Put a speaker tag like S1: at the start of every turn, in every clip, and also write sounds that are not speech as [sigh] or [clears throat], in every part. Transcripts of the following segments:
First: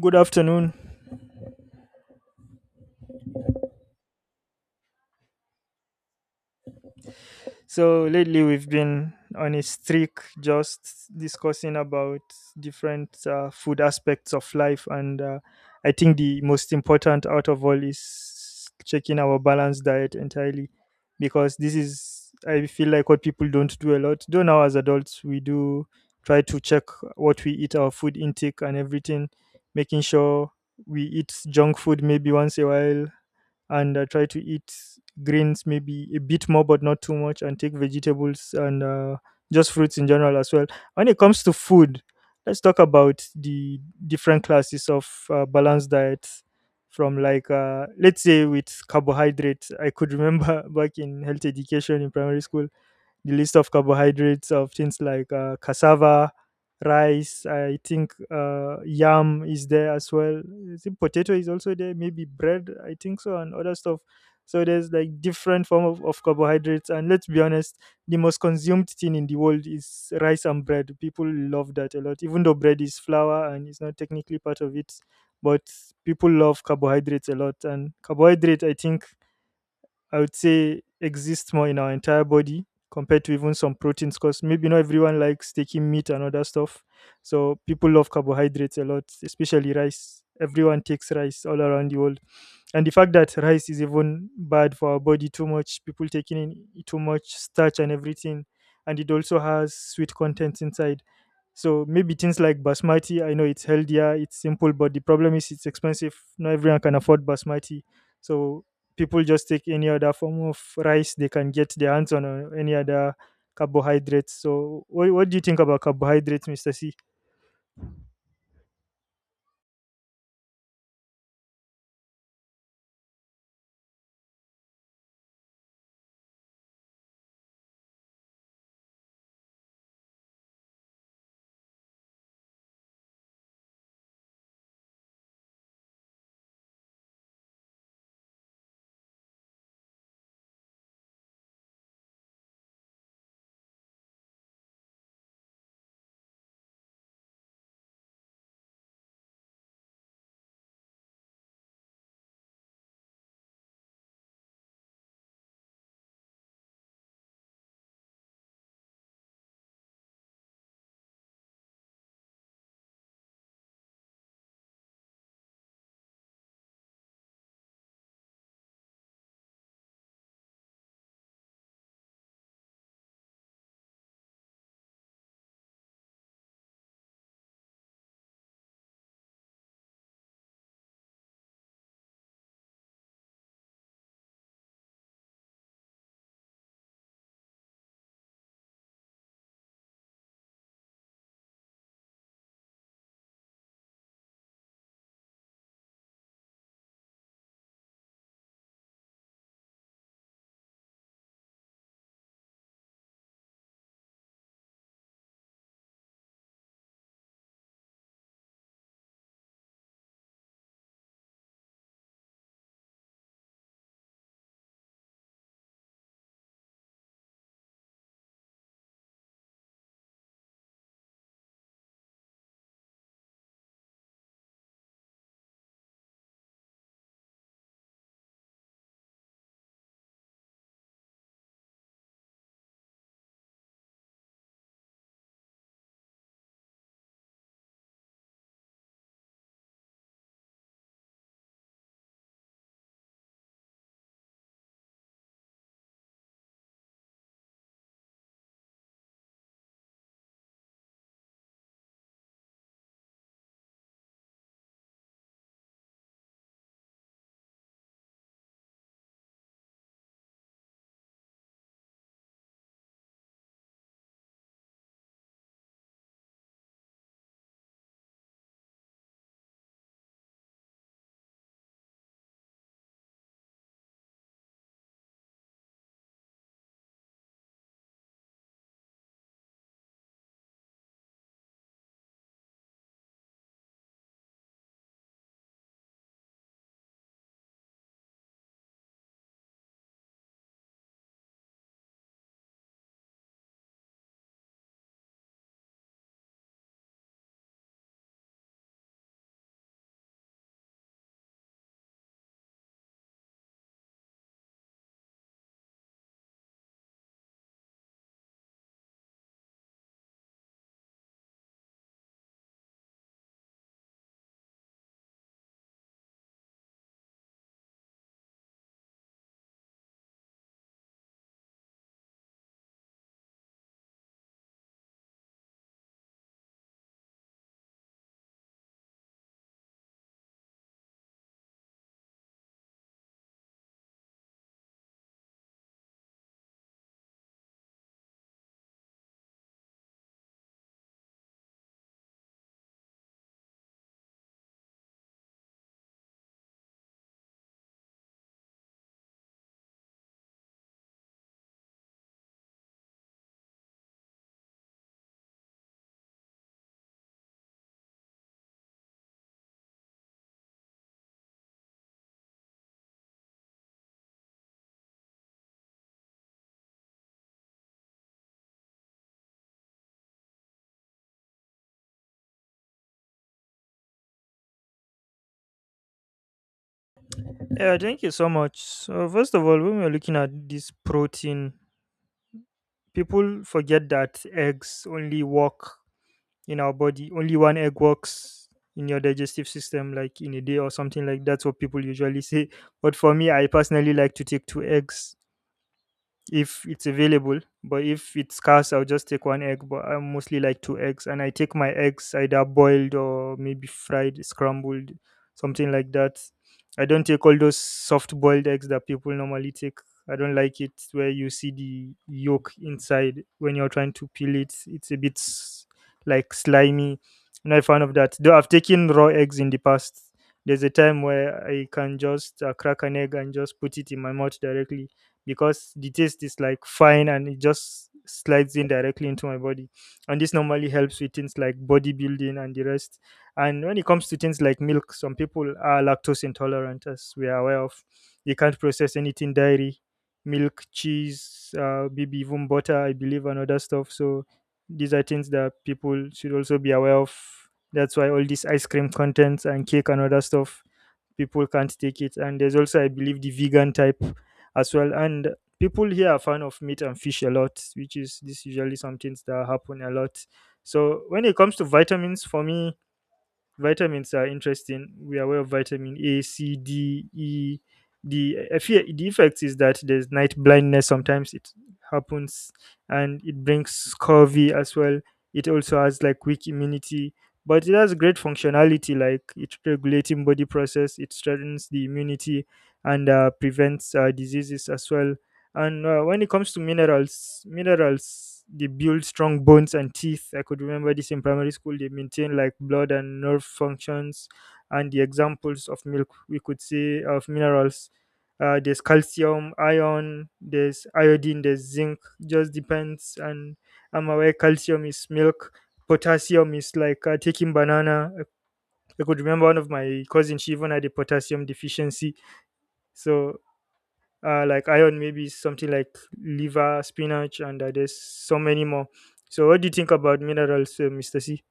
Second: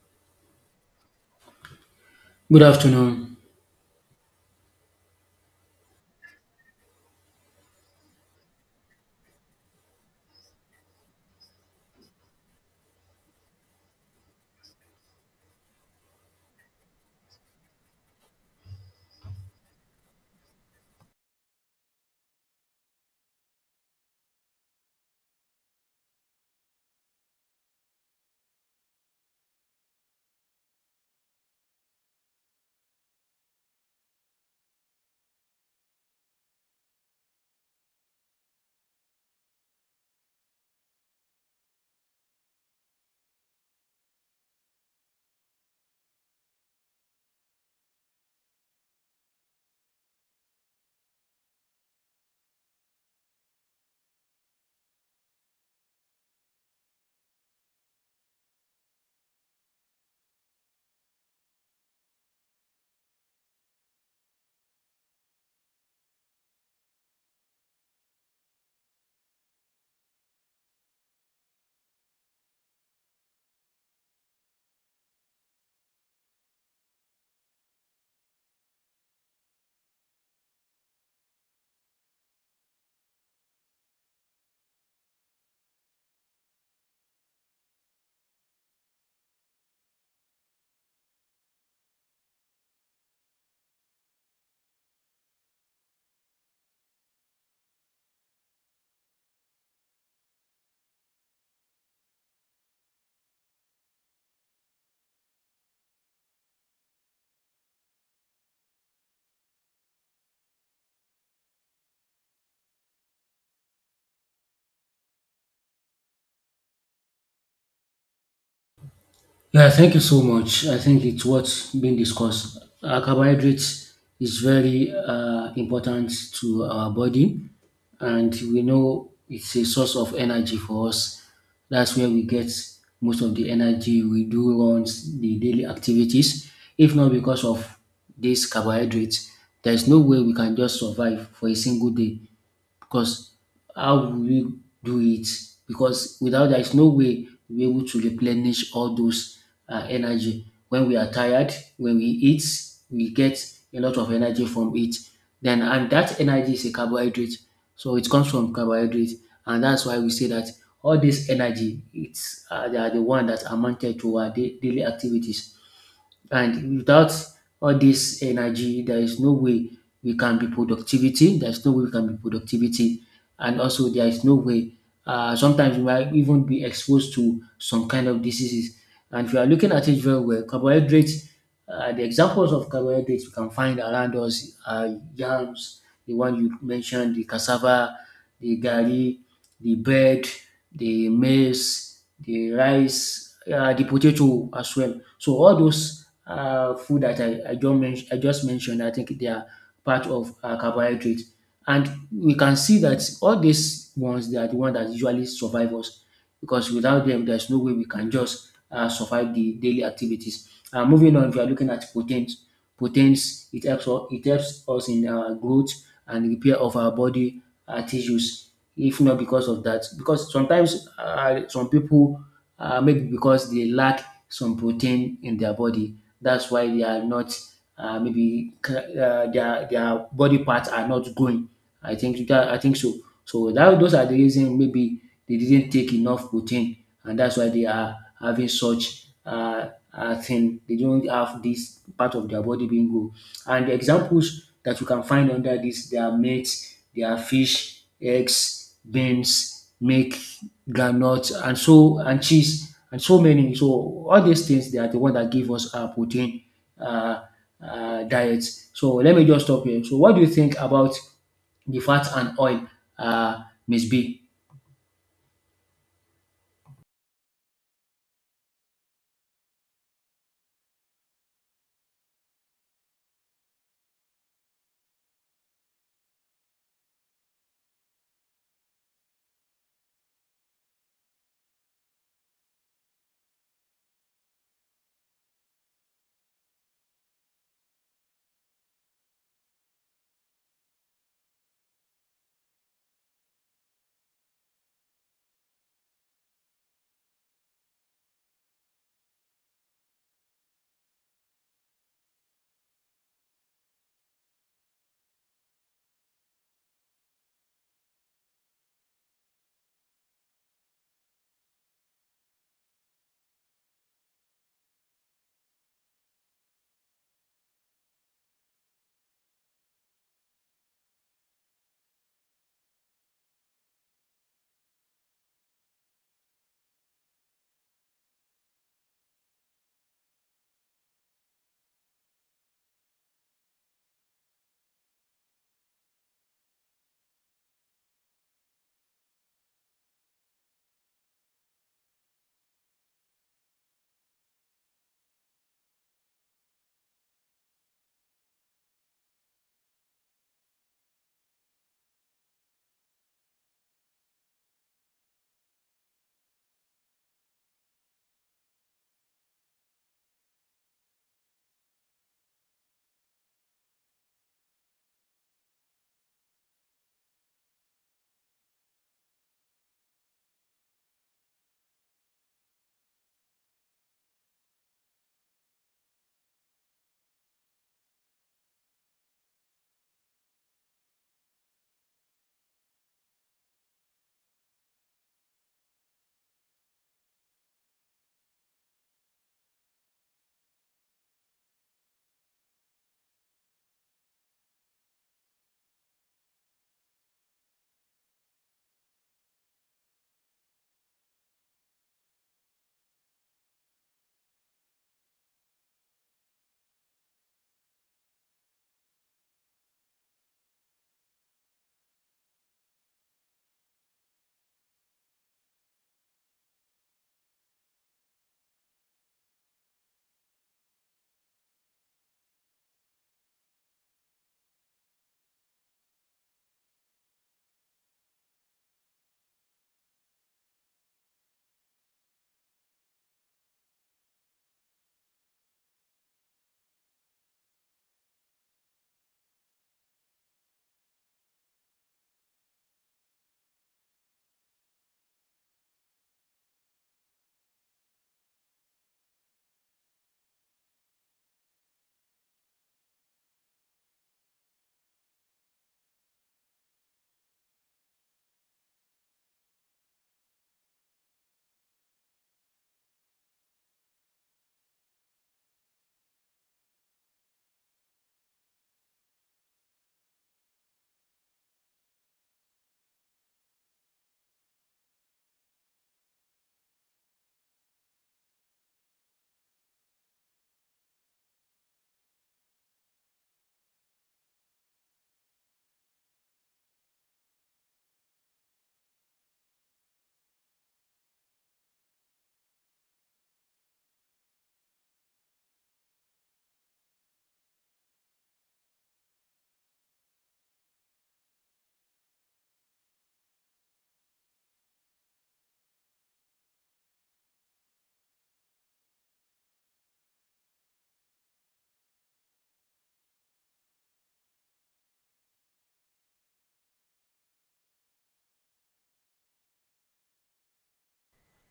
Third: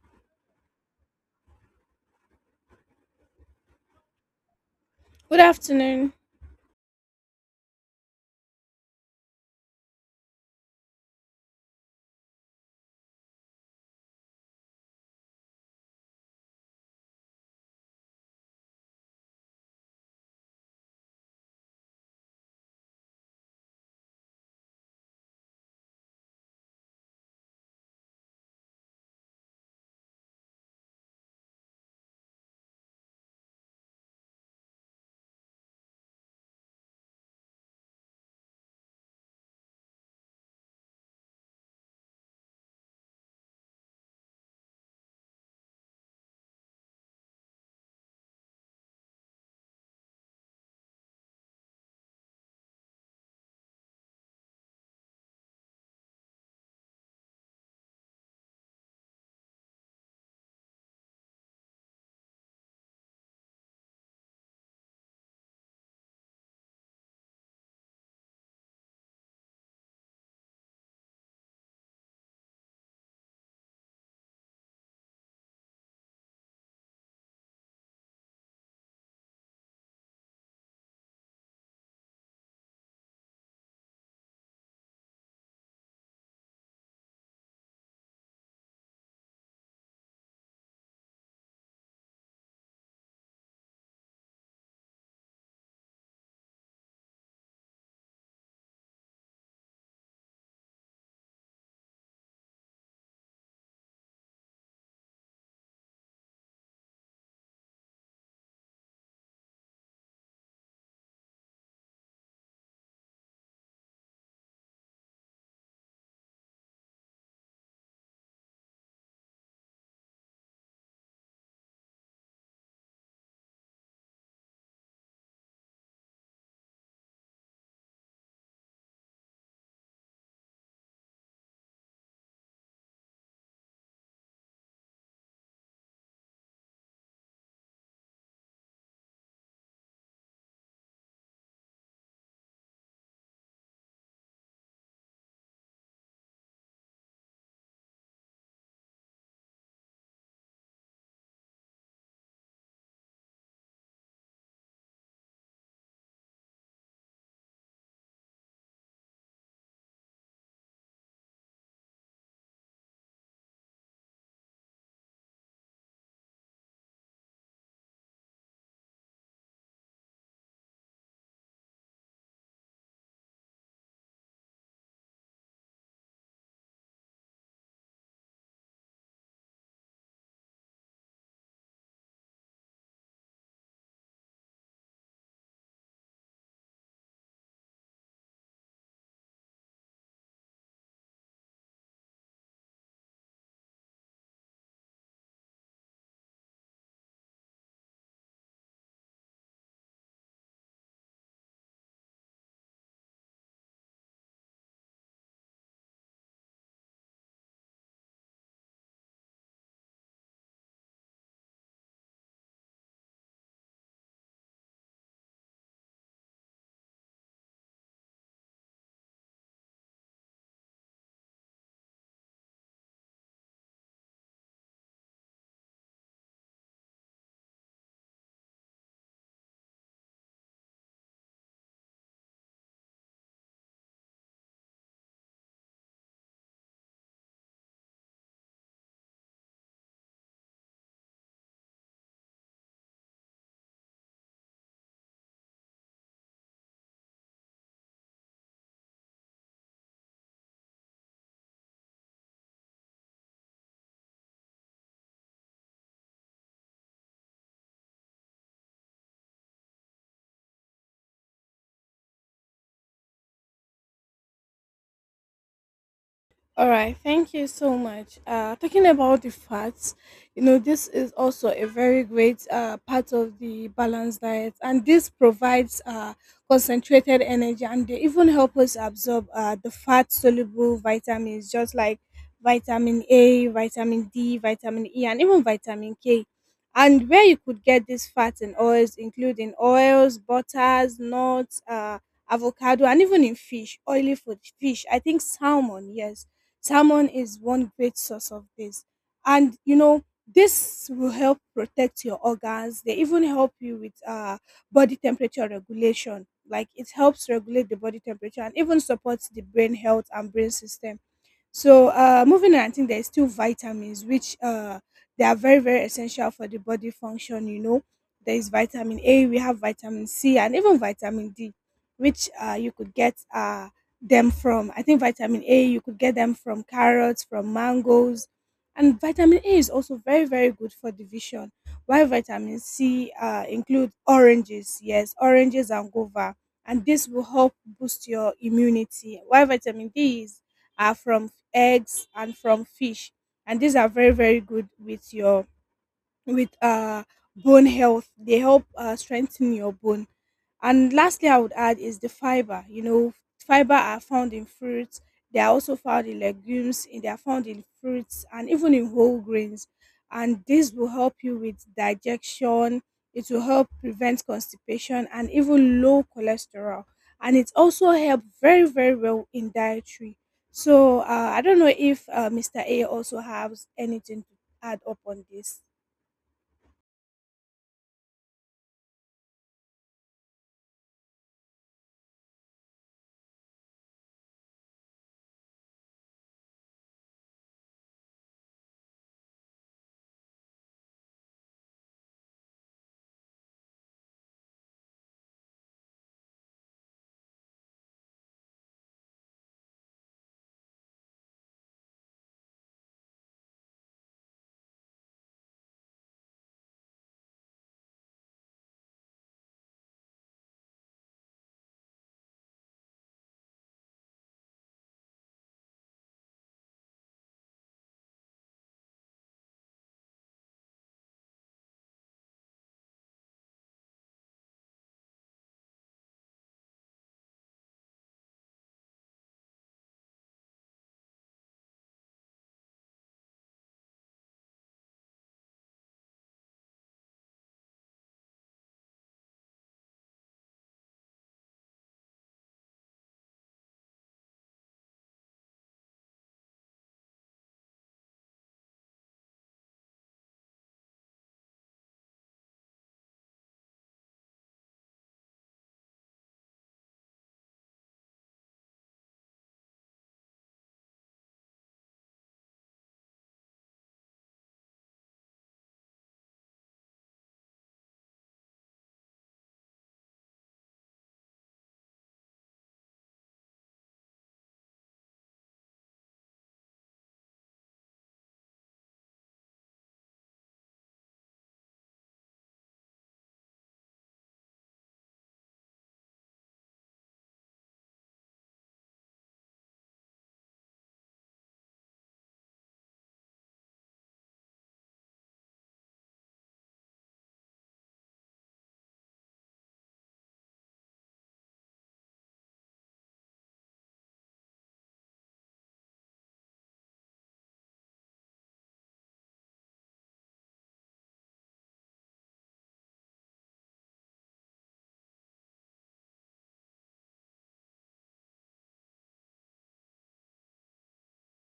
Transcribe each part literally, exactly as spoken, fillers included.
S1: Good afternoon.
S2: Good afternoon.
S3: Good afternoon.
S1: So lately we've been on a streak just discussing about different uh, food aspects of life, and uh, I think the most important out of all is checking our balanced diet entirely, because this is, I feel like, what people don't do a lot. Though now as adults we do try to check what we eat, our food intake, and everything, making sure we eat junk food maybe once a while and uh, try to eat greens maybe a bit more but not too much and take vegetables and uh, just fruits in general as well. When it comes to food, let's talk about the different classes of uh, balanced diets. From like uh, let's say, with carbohydrates, I could remember [laughs] back in health education in primary school the list of carbohydrates of things like uh, cassava, rice. I think uh, yam is there as well. I think potato is also there. Maybe bread, I think so, and other stuff. So there's like different form of, of carbohydrates. And let's be honest, the most consumed thing in the world is rice and bread. People love that a lot, even though bread is flour and it's not technically part of it. But people love carbohydrates a lot, and carbohydrate, I think, I would say exists more in our entire body compared to even some proteins, because maybe not everyone likes taking meat and other stuff. So people love carbohydrates a lot, especially rice. Everyone takes rice all around the world. And the fact that rice is even bad for our body too much, people taking in too much starch and everything. And it also has sweet contents inside. So maybe things like basmati, I know it's healthier, it's simple, but the problem is it's expensive. Not everyone can afford basmati. So people just take any other form of rice they can get their hands on, or any other carbohydrates. So what, what do you think about carbohydrates, Mr. C?
S2: Yeah, thank you so much. I think it's what's being discussed. Uh, carbohydrates is very uh, important to our body, and we know it's a source of energy for us. That's where we get most of the energy we do runs the daily activities. If not because of these carbohydrates, there's no way we can just survive for a single day because how will we do it? Because without there is no way we'll be able to replenish all those uh, energy. When we are tired, when we eat, we get a lot of energy from it. Then and that energy is a carbohydrate, so it comes from carbohydrate, and that's why we say that all this energy, it's uh, they are the one that amounted to our da- daily activities. And without all this energy, there is no way we can be productivity. There is no way we can be productivity, and also there is no way. Uh, sometimes we might even be exposed to some kind of diseases. And if you are looking at it very well, carbohydrates. Uh, the examples of carbohydrates we can find around us are yams, the one you mentioned, the cassava, the gari, the bread, the maize, the rice, uh, the potato as well. So all those uh, food that I, I, just men- I just mentioned, I think they are part of uh, carbohydrate. And we can see that all these ones, they are the ones that usually survive us because without them, there's no way we can just uh, survive the daily activities. Uh, moving on, we are looking at protein proteins. It helps us, it helps us in our growth and repair of our body uh, tissues. If not because of that, because sometimes uh, some people uh, maybe because they lack some protein in their body, that's why they are not uh, maybe uh, their their body parts are not growing. I think that I think so. So that those are the reason maybe they didn't take enough protein, and that's why they are having such uh, uh thing. They don't have this part of their body being good. And the examples that you can find under this, they are meats, they are fish, eggs, beans, milk, granuts, and so and cheese, and so many. So all these things, they are the one that give us our protein. Uh, uh, diet. So let me just stop here. So what do you think about the fat and oil uh, must be.
S3: All right, thank you so much. Uh, talking about the fats, you know, this is also a very great uh, part of the balanced diet, and this provides uh, concentrated energy, and they even help us absorb uh, the fat soluble vitamins, just like vitamin A, vitamin D, vitamin E, and even vitamin K. And where you could get this fat in oils, including oils, butters, nuts, uh, avocado, and even in fish, oily food, fish, I think salmon, yes. Salmon is one great source of this. And you know, this will help protect your organs. They even help you with uh, body temperature regulation. Like, it helps regulate the body temperature and even supports the brain health and brain system. So uh, moving on, I think there's still vitamins, which uh, they are very, very essential for the body function. You know, there is vitamin A, we have vitamin C, and even vitamin D, which uh, you could get uh, them from. I think vitamin A, you could get them from carrots, from mangoes. And vitamin A is also very, very good for the vision. While vitamin C uh, include oranges, yes, oranges and guava, and this will help boost your immunity. While vitamin D is are from eggs and from fish, and these are very, very good with your with uh, bone health. They help uh, strengthen your bone. And lastly, I would add is the fiber. You know, fiber are found in fruits. They are also found in legumes, and they are found in fruits and even in whole grains. And this will help you with digestion. It will help prevent constipation and even low cholesterol. And it also helps very, very well in dietary. So uh, I don't know if uh, mister A also has anything to add up on this.
S1: Yeah, thank you so much. So first of all, when we're looking at this protein, people forget that eggs only work in our body. Only one egg works in your digestive system, like in a day or something, like that's what people usually say. But for me, I personally like to take two eggs if it's available, but if it's scarce I'll just take one egg. But I mostly like two eggs, and I take my eggs either boiled or maybe fried, scrambled, something like that. I don't take all those soft boiled eggs that people normally take. I don't like it where you see the yolk inside when you're trying to peel it. It's a bit s- like slimy. I'm not a fan of that, though I've taken raw eggs in the past. There's a time where I can just uh, crack an egg and just put it in my mouth directly, because the taste is like fine and it just slides in directly into my body. And this normally helps with things like bodybuilding and the rest. And when it comes to things like milk, some people are lactose intolerant, as we are aware of. They can't process anything dairy, milk, cheese, uh, maybe even butter, I believe, and other stuff. So these are things that people should also be aware of. That's why all these ice cream contents and cake and other stuff, people can't take it. And there's also, I believe, the vegan type as well. And people here are fan of meat and fish a lot, which is this usually some things that happen a lot. So when it comes to vitamins, for me, vitamins are interesting. We are aware of vitamin A, C, D, E. The effe- the effect is that there's night blindness. Sometimes it happens, and it brings scurvy as well. It also has like weak immunity, but it has great functionality. Like, it's regulating body process. It strengthens the immunity and uh, prevents uh, diseases as well. And uh, when it comes to minerals, minerals, they build strong bones and teeth. I could remember this in primary school. They maintain like blood and nerve functions. And the examples of milk we could say of minerals, uh, there's calcium, iron, there's iodine, there's zinc. Just depends. And I'm aware calcium is milk. Potassium is like uh, taking banana. I I could remember one of my cousins. She even had a potassium deficiency. So uh, like iron, maybe something like liver, spinach, and uh, there's so many more. So, what do you think about minerals, uh, mister C?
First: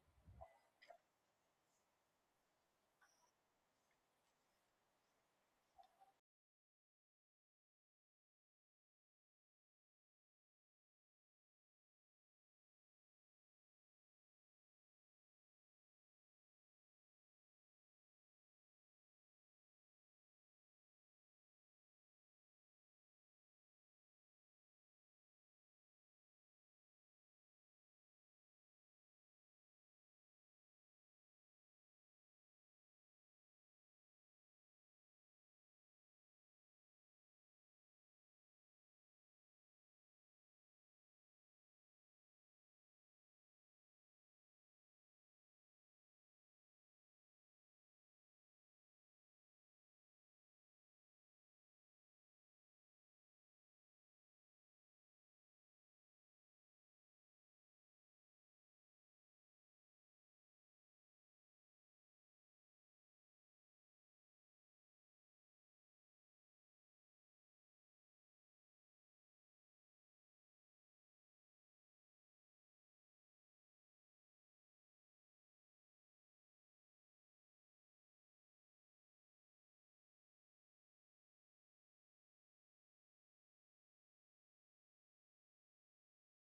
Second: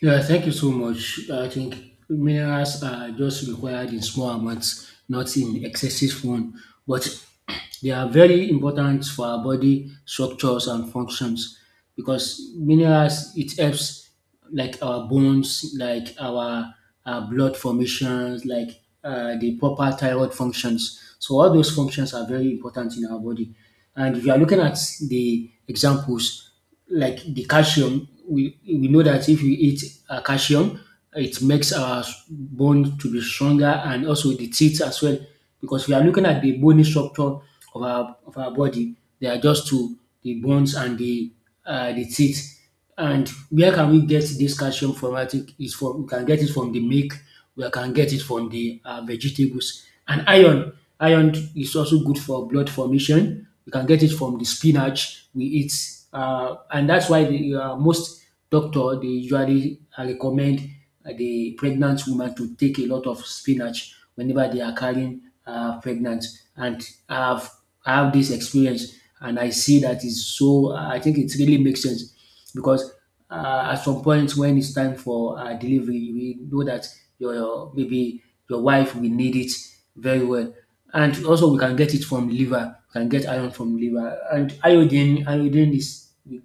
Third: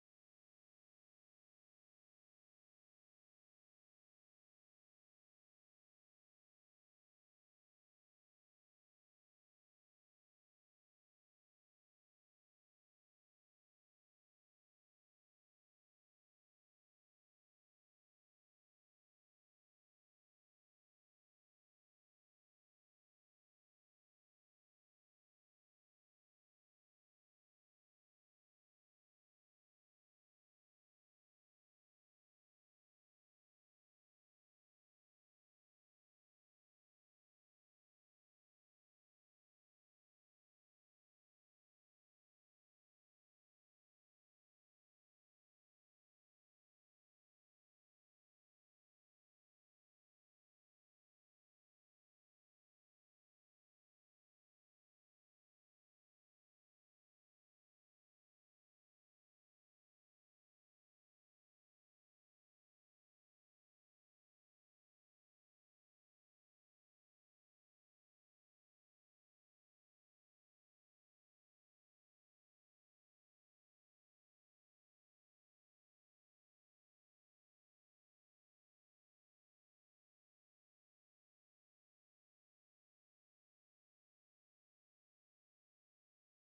S2: Yeah, thank you so much. I think minerals are just required in small amounts, not in excessive one. But [clears throat] they are very important for our body structures and functions because minerals it helps like our bones, like our, our blood formations, like uh, the proper thyroid functions. So all those functions are very important in our body. And if you are looking at the examples, like the calcium. We we know that if we eat uh, calcium, it makes our s- bone to be stronger and also the teeth as well. Because we are looking at the bony structure of our of our body, they are just two: the bones and the uh, the teeth. And where can we get this calcium from? I think it's from we can get it from the milk, we can get it from the uh, vegetables. And iron, iron is also good for blood formation. We can get it from the spinach we eat, uh, and that's why the uh, most doctor they usually uh, recommend uh, the pregnant woman to take a lot of spinach whenever they are carrying uh, pregnant. And I've I have this experience, and I see that is so. I think it really makes sense because uh, at some point when it's time for uh, delivery, we know that your, your maybe your wife will need it very well. And also we can get it from liver, we can get iron from liver. And iodine, iodine is it,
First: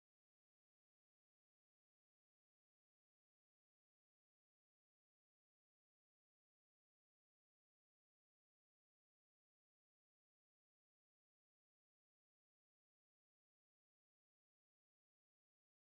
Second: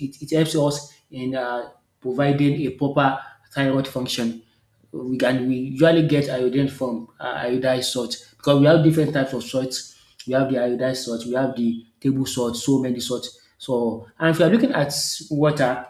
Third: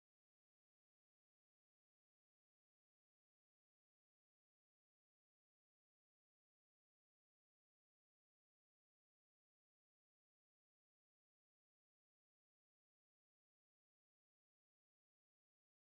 S2: it, it helps us in uh, providing a proper thyroid function. We can we usually get iodine from uh, iodized salt because we have different types of salts. We have the iodized salt, we have the table salt, so many salt. So, and if you're looking at water,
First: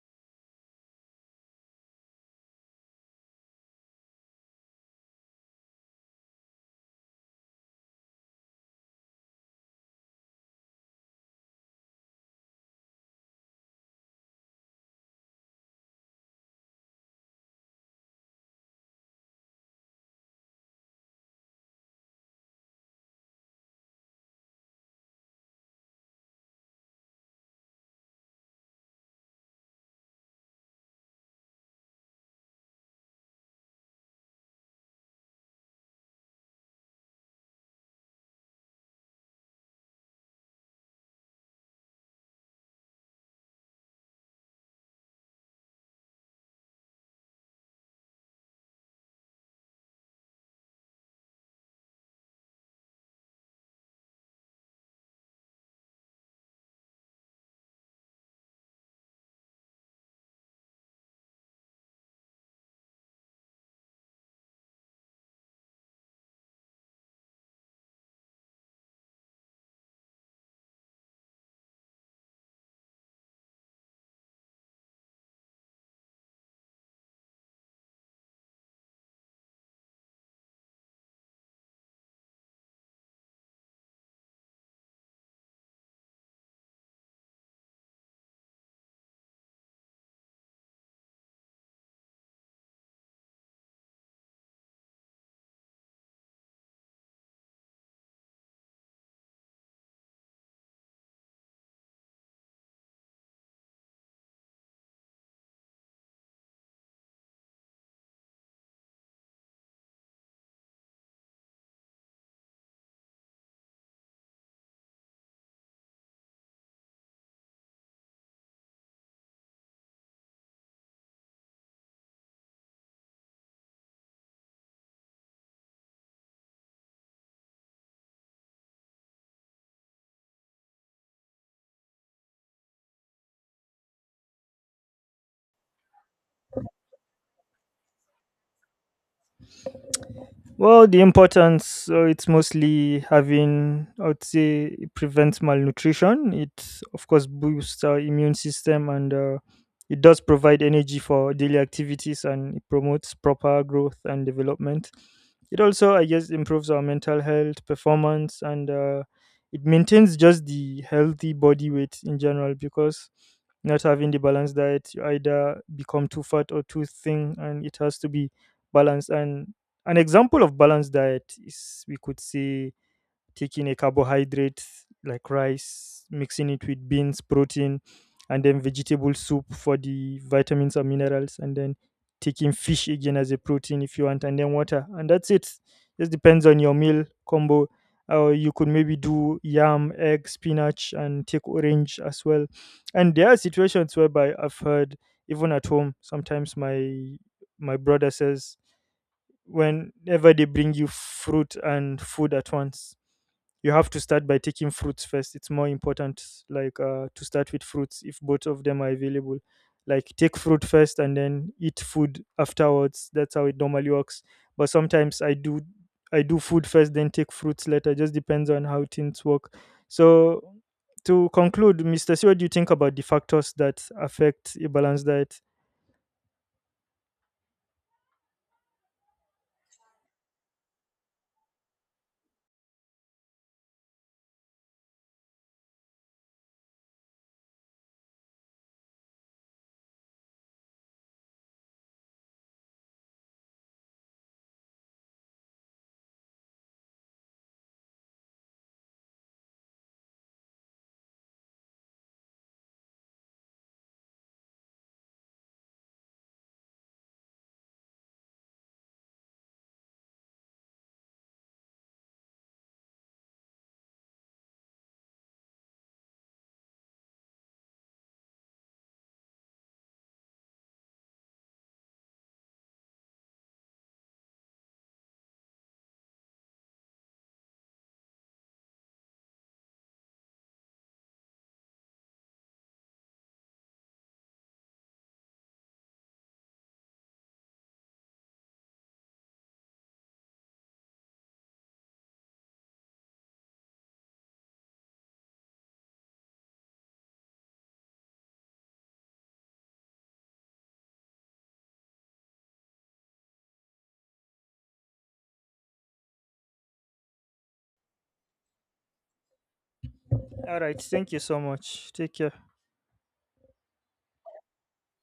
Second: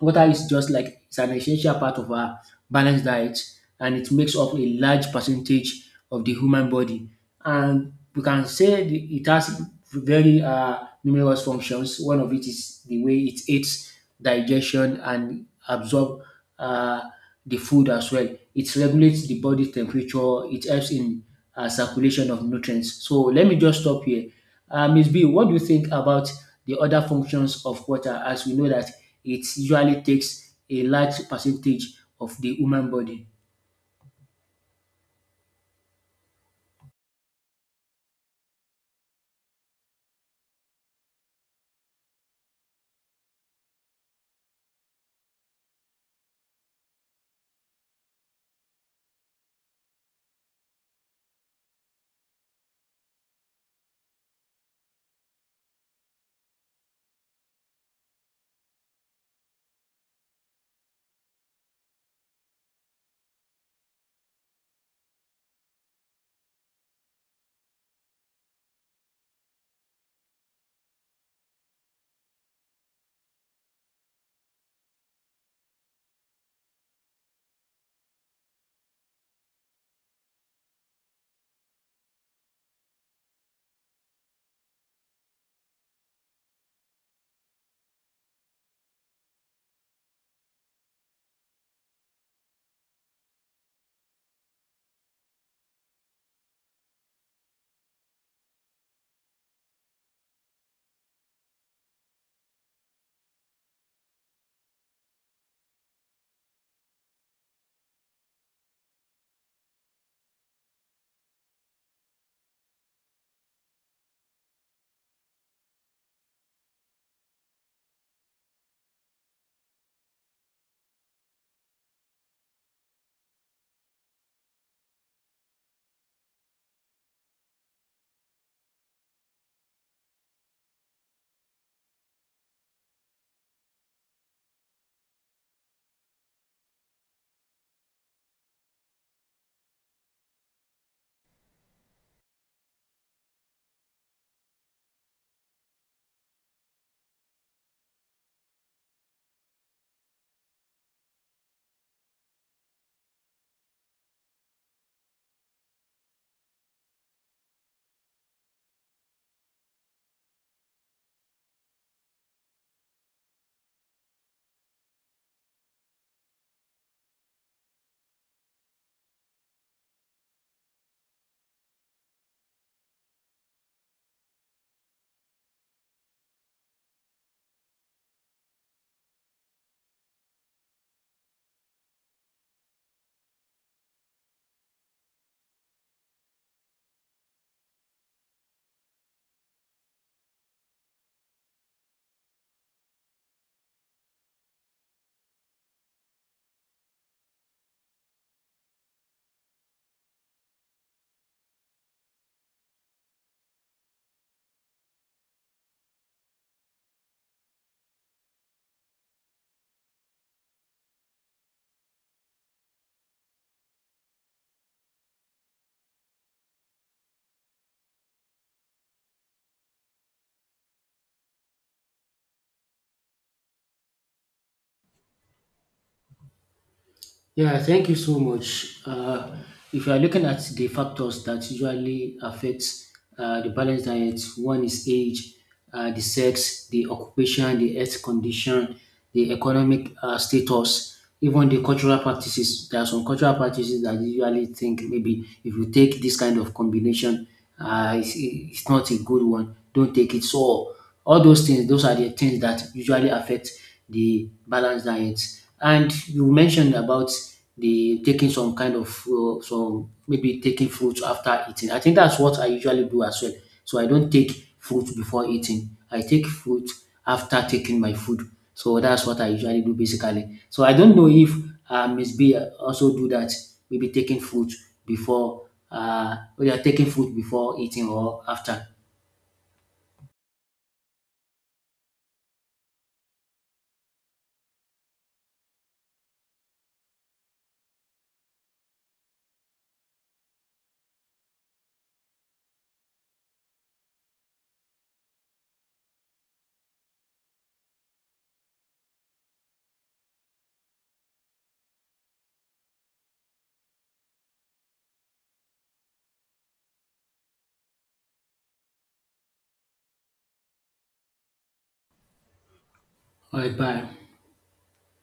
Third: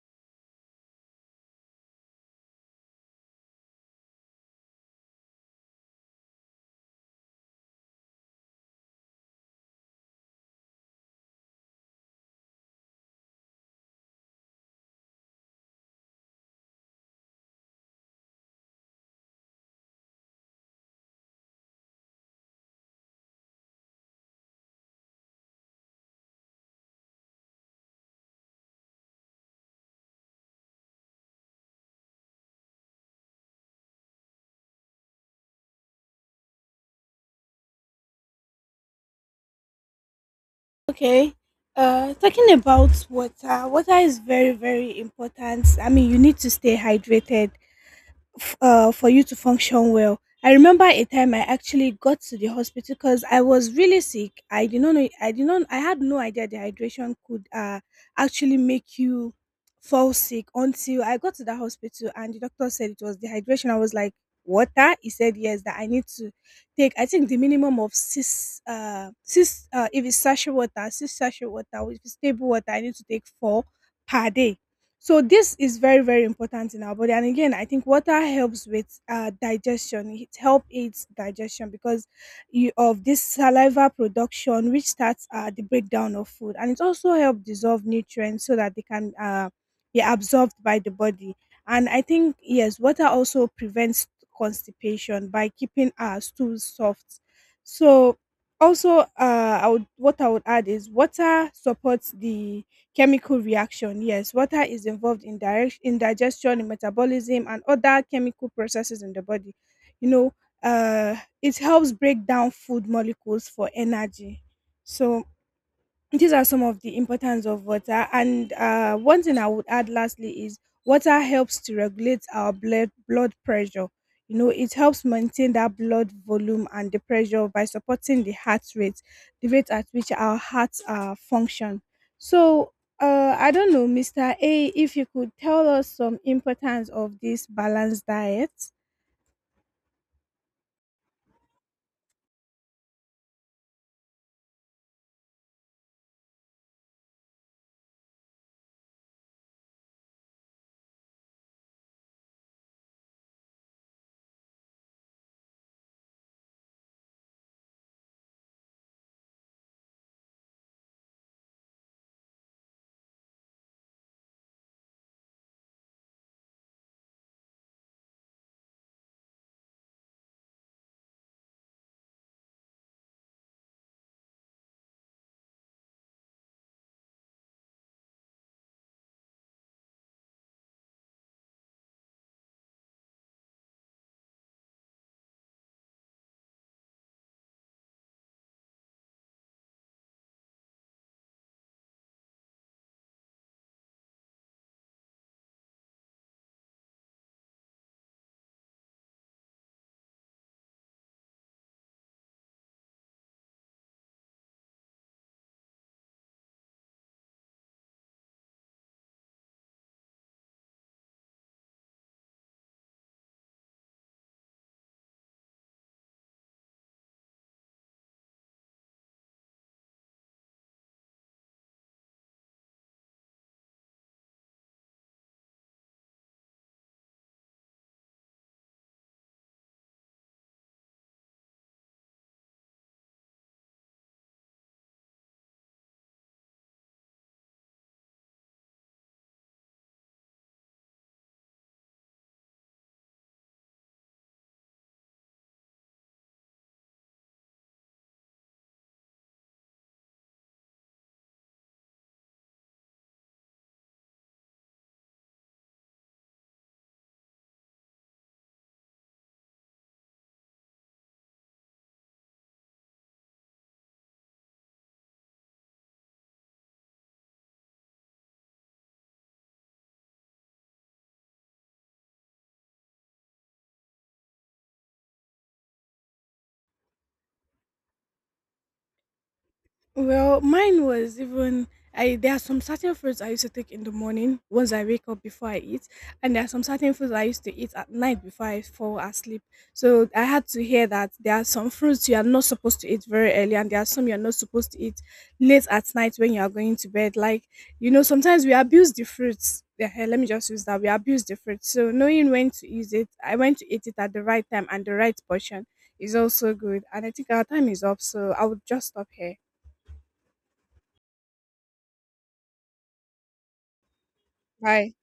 S2: water is just like it's an essential part of our balanced diet, and it makes up a large percentage of the human body, and we can say the- it has very uh, numerous functions. One of it is the way it aids digestion and absorb uh, the food as well. It regulates the body temperature. It helps in uh, circulation of nutrients. So let me just stop here. uh, miz B, what do you think about the other functions of water, as we know that it usually takes a large percentage of the human body?
S3: Okay. Uh, talking about water, water is very, very important. I mean, you need to stay hydrated f- uh, for you to function well. I remember a time I actually got to the hospital because I was really sick. I did not know. I did not. I had no idea dehydration could uh, actually make you fall sick until I got to the hospital and the doctor said it was dehydration. I was like, water. He said yes, that I need to take. I think the minimum of six. Uh, six. Uh, if it's sachet water, six sachet water. If it's stable water, I need to take four per day. So this is very, very important in our body. And again, I think water helps with uh, digestion. It help aids digestion because you, of this saliva production, which starts uh, the breakdown of food, and it also helps dissolve nutrients so that they can uh, be absorbed by the body. And I think yes, water also prevents constipation by keeping our stools soft. So also, uh, I would, what I would add is water supports the chemical reaction. Yes, water is involved in direct in digestion, in metabolism, and other chemical processes in the body. You know, uh, it helps break down food molecules for energy. So these are some of the importance of water, and uh, one thing I would add lastly is water helps to regulate our blood blood pressure. You know, it helps maintain that blood volume and the pressure by supporting the heart rate, the rate at which our hearts uh, function. So uh, I don't know, Mr. A, if you could tell us some importance of this balanced diet.
S1: Well, the importance, so it's mostly having, I would say, it prevents malnutrition. It, of course, boosts our immune system, and uh, it does provide energy for daily activities, and it promotes proper growth and development. It also, I guess, improves our mental health, performance, and uh, it maintains just the healthy body weight in general, because not having the balanced diet, you either become too fat or too thin, and it has to be balanced. And an example of balanced diet is, we could say, taking a carbohydrate like rice, mixing it with beans, protein, and then vegetable soup for the vitamins and minerals, and then taking fish again as a protein if you want, and then water. And that's it. Just depends on your meal combo. Or you could maybe do yam, egg, spinach, and take orange as well. And there are situations whereby I've heard, even at home, sometimes my my brother says whenever they bring you fruit and food at once, you have to start by taking fruits first. It's more important, like uh, to start with fruits, if both of them are available. Like, take fruit first and then eat food afterwards. That's how it normally works. But sometimes i do I do food first then take fruits later. Just depends on how things work. So, to conclude, Mr. C, what do you think about the factors that affect a balanced diet?
S2: Yeah, thank you so much. Uh, if you are looking at the factors that usually affect uh, the balanced diet, one is age, uh, the sex, the occupation, the health condition, the economic uh, status, even the cultural practices. There are some cultural practices that you usually think maybe if you take this kind of combination, uh, it's, it's not a good one. Don't take it. So all those things, those are the things that usually affect the balanced diet. And you mentioned about the taking some kind of uh, some maybe taking fruits after eating. I think that's what I usually do as well. So I don't take fruit before eating. I take fruit after taking my food. So that's what I usually do basically. So I don't know if uh, Miss B also do that. Maybe taking fruit before uh, we are taking fruit before eating or after.
S3: Well, mine was even, I, there are some certain foods I used to take in the morning once I wake up before I eat, and there are some certain foods I used to eat at night before I fall asleep. So I had to hear that there are some fruits you are not supposed to eat very early, and there are some you're not supposed to eat late at night when you are going to bed. Like, you know, sometimes we abuse the fruits. Ehen, let me just use that. We abuse the fruits. So knowing when to use it, I went to eat it at the right time and the right portion is also good. And I think our time is up, so I would just stop here.
S1: All right, thank you so much, take care.
S2: All right, bye.
S3: Hi.